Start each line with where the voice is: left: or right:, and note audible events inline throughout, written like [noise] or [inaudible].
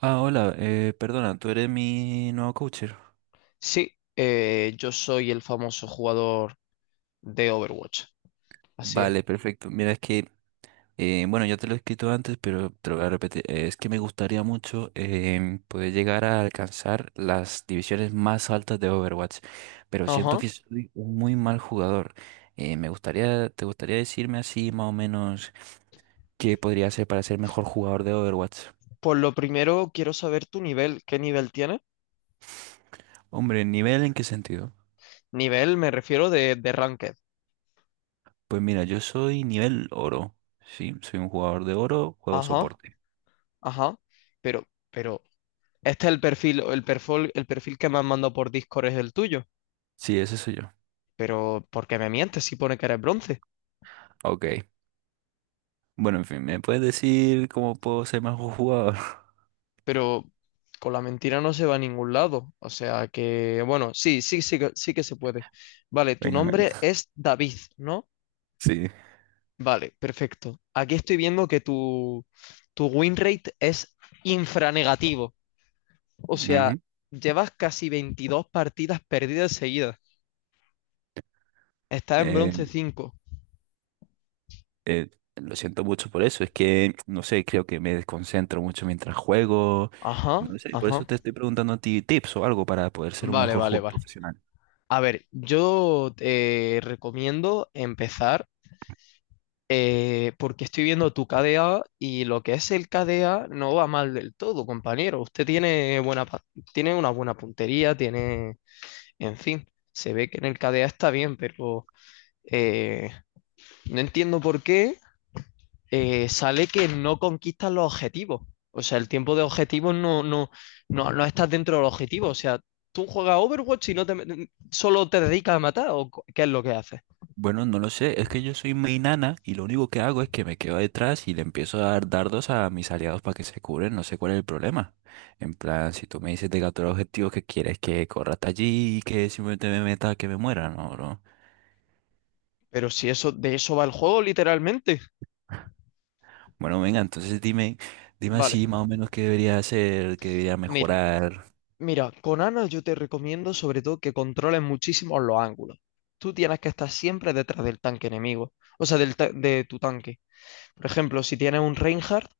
right: Ah, hola, perdona, tú eres mi nuevo coacher.
left: Sí, yo soy el famoso jugador de Overwatch. Así es.
right: Vale, perfecto. Mira, es que, bueno, ya te lo he escrito antes, pero te lo voy a repetir. Es que me gustaría mucho poder llegar a alcanzar las divisiones más altas de Overwatch, pero siento
left: Ajá.
right: que soy un muy mal jugador. Me gustaría, ¿te gustaría decirme así más o menos qué podría hacer para ser mejor jugador de Overwatch?
left: Por lo primero quiero saber tu nivel. ¿Qué nivel tienes?
right: Hombre, ¿nivel en qué sentido?
left: Nivel me refiero de ranked.
right: Pues mira, yo soy nivel oro, ¿sí? Soy un jugador de oro, juego
left: Ajá,
right: soporte.
left: ajá. Pero, pero, este es el perfil que me han mandado por Discord es el tuyo.
right: Sí, ese soy yo.
left: Pero, ¿por qué me mientes si pone que eres bronce?
right: Ok. Bueno, en fin, ¿me puedes decir cómo puedo ser mejor jugador? [laughs]
left: Pero con la mentira no se va a ningún lado. O sea que, bueno, sí, sí, sí, sí que se puede. Vale, tu
right: Venga,
left: nombre
right: venga.
left: es David, ¿no?
right: Sí.
left: Vale, perfecto. Aquí estoy viendo que tu win rate es infranegativo. O sea,
right: Ujú.
left: llevas casi 22 partidas perdidas seguidas. Estás en
right: Eh,
left: bronce 5.
right: eh, lo siento mucho por eso. Es que, no sé, creo que me desconcentro mucho mientras juego.
left: Ajá,
right: No sé, por eso
left: ajá.
right: te estoy preguntando a ti tips o algo para poder ser un
left: Vale,
right: mejor
left: vale,
right: jugador
left: vale.
right: profesional.
left: A ver, yo te recomiendo empezar, porque estoy viendo tu KDA y lo que es el KDA no va mal del todo, compañero. Usted tiene buena, tiene una buena puntería, tiene, en fin, se ve que en el KDA está bien, pero eh, no entiendo por qué sale que no conquistas los objetivos. O sea, el tiempo de objetivos no estás dentro del objetivo. O sea, tú juegas Overwatch y no te, solo te dedicas a matar, o qué es lo que haces.
right: Bueno, no lo sé, es que yo soy muy nana y lo único que hago es que me quedo detrás y le empiezo a dar dardos a mis aliados para que se cubren, no sé cuál es el problema. En plan, si tú me dices de capturar objetivo que quieres que corra hasta allí y que simplemente me meta, que me muera, no, no.
left: Pero si eso, de eso va el juego, literalmente.
right: Bueno, venga, entonces dime, dime
left: Vale,
right: así más o menos qué debería hacer, qué debería
left: mira,
right: mejorar.
left: mira, con Ana yo te recomiendo sobre todo que controles muchísimo los ángulos. Tú tienes que estar siempre detrás del tanque enemigo, o sea, de tu tanque. Por ejemplo, si tienes un Reinhardt,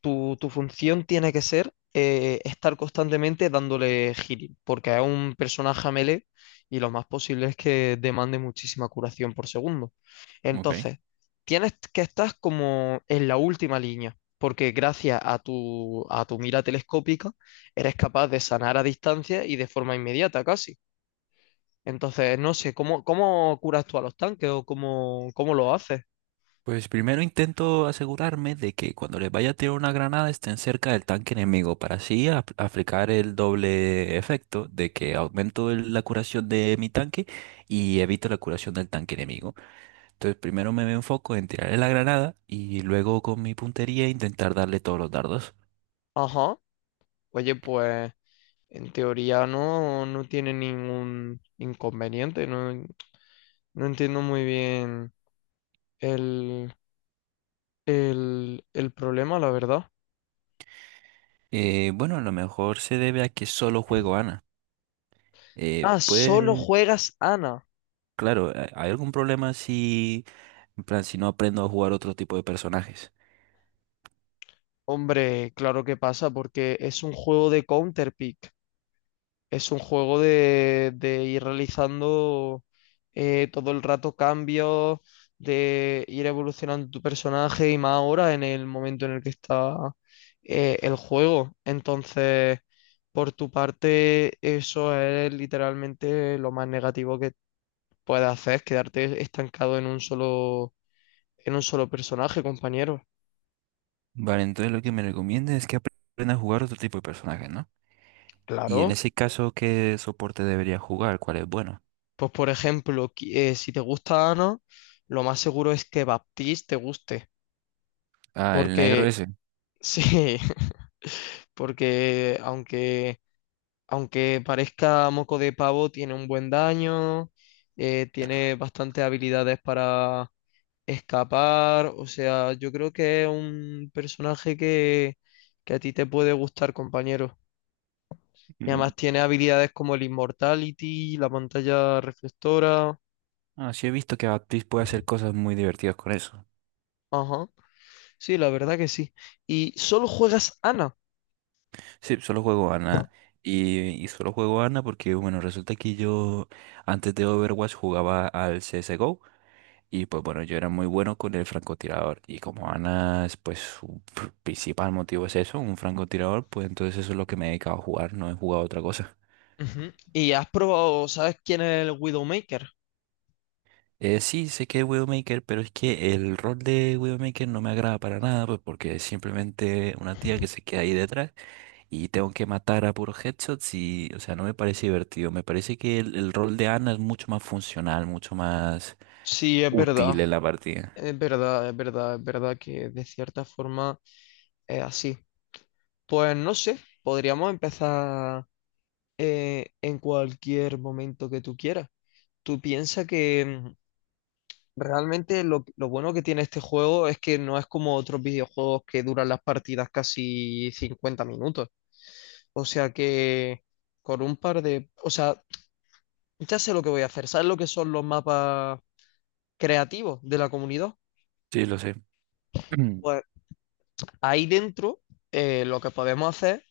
left: tu función tiene que ser, estar constantemente dándole healing, porque es un personaje a melee y lo más posible es que demande muchísima curación por segundo.
right: Ok.
left: Entonces, tienes que estar como en la última línea, porque gracias a a tu mira telescópica eres capaz de sanar a distancia y de forma inmediata casi. Entonces, no sé, ¿cómo, cómo curas tú a los tanques o cómo, cómo lo haces?
right: Pues primero intento asegurarme de que cuando les vaya a tirar una granada estén cerca del tanque enemigo para así aplicar el doble efecto de que aumento la curación de mi tanque y evito la curación del tanque enemigo. Entonces primero me enfoco en tirarle la granada y luego con mi puntería intentar darle todos los dardos.
left: Ajá. Oye, pues en teoría no tiene ningún inconveniente. No, no entiendo muy bien el, el problema, la verdad.
right: Bueno, a lo mejor se debe a que solo juego Ana. Eh,
left: Ah, solo
right: pues
left: juegas Ana.
right: claro, ¿hay algún problema si, en plan, si no aprendo a jugar otro tipo de personajes?
left: Hombre, claro que pasa porque es un juego de Counterpick. Es un juego de ir realizando todo el rato cambios, de ir evolucionando tu personaje y más ahora en el momento en el que está el juego. Entonces, por tu parte, eso es literalmente lo más negativo que puedes hacer, es quedarte estancado en un solo personaje, compañero.
right: Vale, entonces lo que me recomienda es que aprenda a jugar otro tipo de personaje, ¿no? Y en
left: Claro.
right: ese caso, ¿qué soporte debería jugar? ¿Cuál es bueno?
left: Pues por ejemplo, si te gusta Ana, lo más seguro es que Baptiste te guste,
right: Ah, el negro
left: porque
right: ese.
left: sí, [laughs] porque aunque parezca moco de pavo, tiene un buen daño, tiene bastantes habilidades para escapar. O sea, yo creo que es un personaje que a ti te puede gustar, compañero. Y
right: Mm.
left: además tiene habilidades como el Immortality, la pantalla reflectora.
right: Ah, sí he visto que Baptiste puede hacer cosas muy divertidas con eso.
left: Ajá, sí, la verdad que sí. Y solo juegas Ana.
right: Sí, solo juego Ana. Y solo juego Ana porque, bueno, resulta que yo antes de Overwatch jugaba al CSGO. Y pues bueno, yo era muy bueno con el francotirador. Y como Ana es pues su principal motivo es eso, un francotirador, pues entonces eso es lo que me he dedicado a jugar, no he jugado otra cosa.
left: Ujú. Y has probado, ¿sabes quién es el Widowmaker?
right: Sí, sé que es Widowmaker, pero es que el rol de Widowmaker no me agrada para nada, pues porque es simplemente una tía que se queda ahí detrás y tengo que matar a puros headshots y, o sea, no me parece divertido. Me parece que el rol de Ana es mucho más funcional, mucho más
left: Sí, es verdad.
right: útil en la partida.
left: Es verdad, es verdad, es verdad que de cierta forma es así. Pues no sé, podríamos empezar en cualquier momento que tú quieras. Tú piensas que realmente lo bueno que tiene este juego es que no es como otros videojuegos que duran las partidas casi 50 minutos. O sea que con un par de... O sea, ya sé lo que voy a hacer. ¿Sabes lo que son los mapas creativos de la comunidad?
right: Sí, lo sé. [clears throat]
left: Pues ahí dentro, lo que podemos hacer,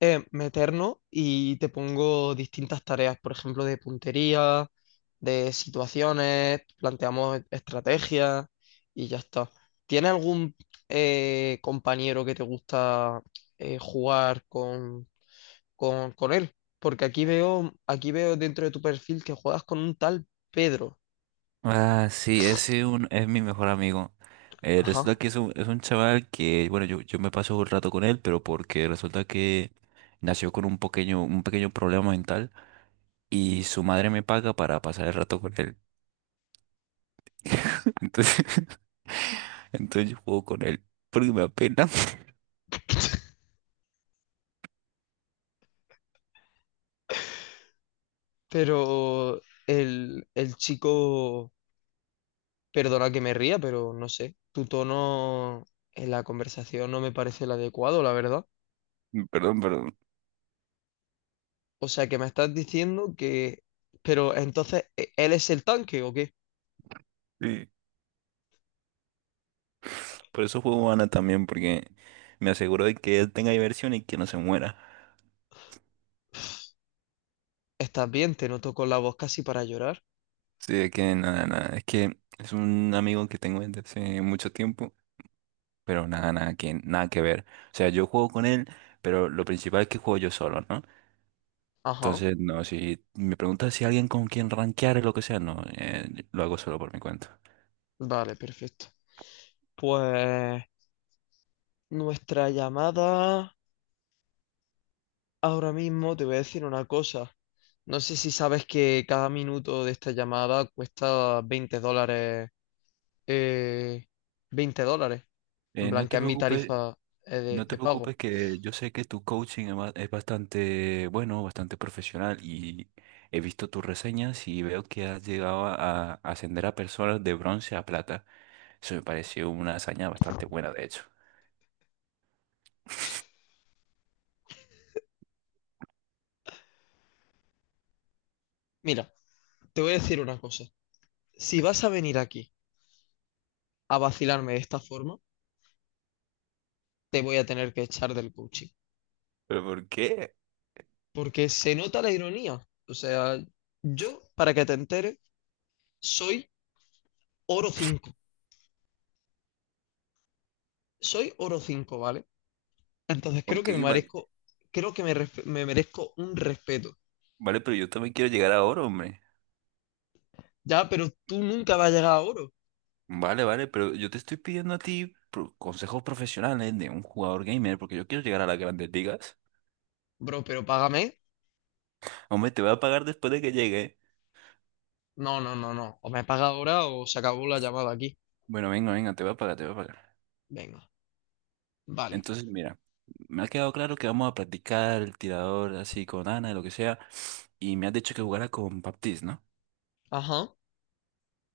left: meternos y te pongo distintas tareas, por ejemplo, de puntería, de situaciones, planteamos estrategias y ya está. ¿Tienes algún compañero que te gusta jugar con él? Porque aquí veo dentro de tu perfil que juegas con un tal Pedro.
right: Ah, sí, es mi mejor amigo. Resulta
left: Ajá.
right: que es un chaval que, bueno, yo me paso un rato con él, pero porque resulta que nació con un pequeño problema mental. Y su madre me paga para pasar el rato con él. [laughs] Entonces, [laughs] entonces yo juego con él porque me apena.
left: Pero el chico... Perdona que me ría, pero no sé, tu tono en la conversación no me parece el adecuado, la verdad.
right: [laughs] Perdón, perdón.
left: O sea, que me estás diciendo que... Pero entonces, ¿él es el tanque o qué?
right: Sí. Por eso juego Ana también, porque me aseguro de que él tenga diversión y que no se muera.
left: ¿Estás bien? Te noto con la voz casi para llorar.
right: Sí, es que nada, nada. Es que es un amigo que tengo desde hace mucho tiempo, pero nada, nada que ver. O sea, yo juego con él, pero lo principal es que juego yo solo, ¿no?
left: Ajá,
right: Entonces, no, si me preguntas si alguien con quien rankear o lo que sea, no, lo hago solo por mi cuenta.
left: vale, perfecto. Pues nuestra llamada... Ahora mismo te voy a decir una cosa. No sé si sabes que cada minuto de esta llamada cuesta 20 dólares. eh, 20 dólares. En plan,
right: No
left: que
right: te
left: es mi
right: preocupes,
left: tarifa
right: no te
left: de pago.
right: preocupes que yo sé que tu coaching es bastante bueno, bastante profesional y he visto tus reseñas y veo que has llegado a ascender a personas de bronce a plata. Eso me pareció una hazaña bastante buena, de hecho.
left: Mira, te voy a decir una cosa. Si vas a venir aquí a vacilarme de esta forma, te voy a tener que echar del coaching.
right: ¿Pero por qué?
left: Porque se nota la ironía. O sea, yo, para que te enteres, soy oro 5. Soy oro 5, ¿vale? Entonces
right: ¿Por
left: creo que me
right: qué?
left: merezco, creo que me merezco un respeto.
right: Vale, pero yo también quiero llegar a oro, hombre.
left: Ya, pero tú nunca vas a llegar a oro.
right: Vale, vale, pero yo te estoy pidiendo a ti consejos profesionales de un jugador gamer porque yo quiero llegar a las grandes ligas.
left: Bro, pero págame.
right: Hombre, te voy a pagar después de que llegue.
left: No, no, no, no. O me paga ahora o se acabó la llamada aquí.
right: Bueno, venga, venga, te voy a pagar, te voy a pagar.
left: Venga, vale.
right: Entonces, mira, me ha quedado claro que vamos a practicar el tirador así con Ana, lo que sea, y me has dicho que jugara con Baptiste, ¿no?
left: Ajá.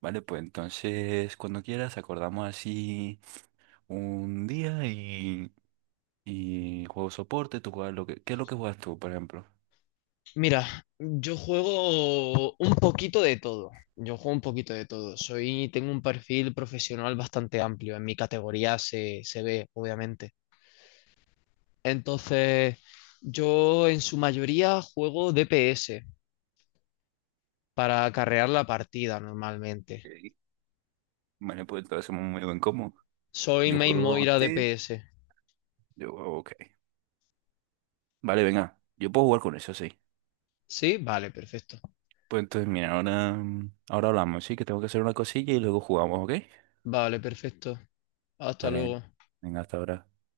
right: Vale, pues entonces cuando quieras acordamos así un día y juego soporte, tú juegas lo que... ¿Qué es lo que juegas tú, por ejemplo?
left: Mira, yo juego un poquito de todo. Yo juego un poquito de todo. Soy, tengo un perfil profesional bastante amplio. En mi categoría se ve, obviamente. Entonces, yo en su mayoría juego DPS para acarrear la partida normalmente.
right: Ok. Vale, pues entonces somos muy buen combo.
left: Soy
right: Yo
left: Main
right: juego
left: Moira
right: Baptiste.
left: DPS.
right: Yo juego, ok. Vale, venga, yo puedo jugar con eso, sí.
left: ¿Sí? Vale, perfecto.
right: Pues entonces, mira, ahora hablamos, sí, que tengo que hacer una cosilla y luego jugamos, ¿ok?
left: Vale, perfecto. Hasta
right: Vale,
left: luego.
right: venga, hasta ahora.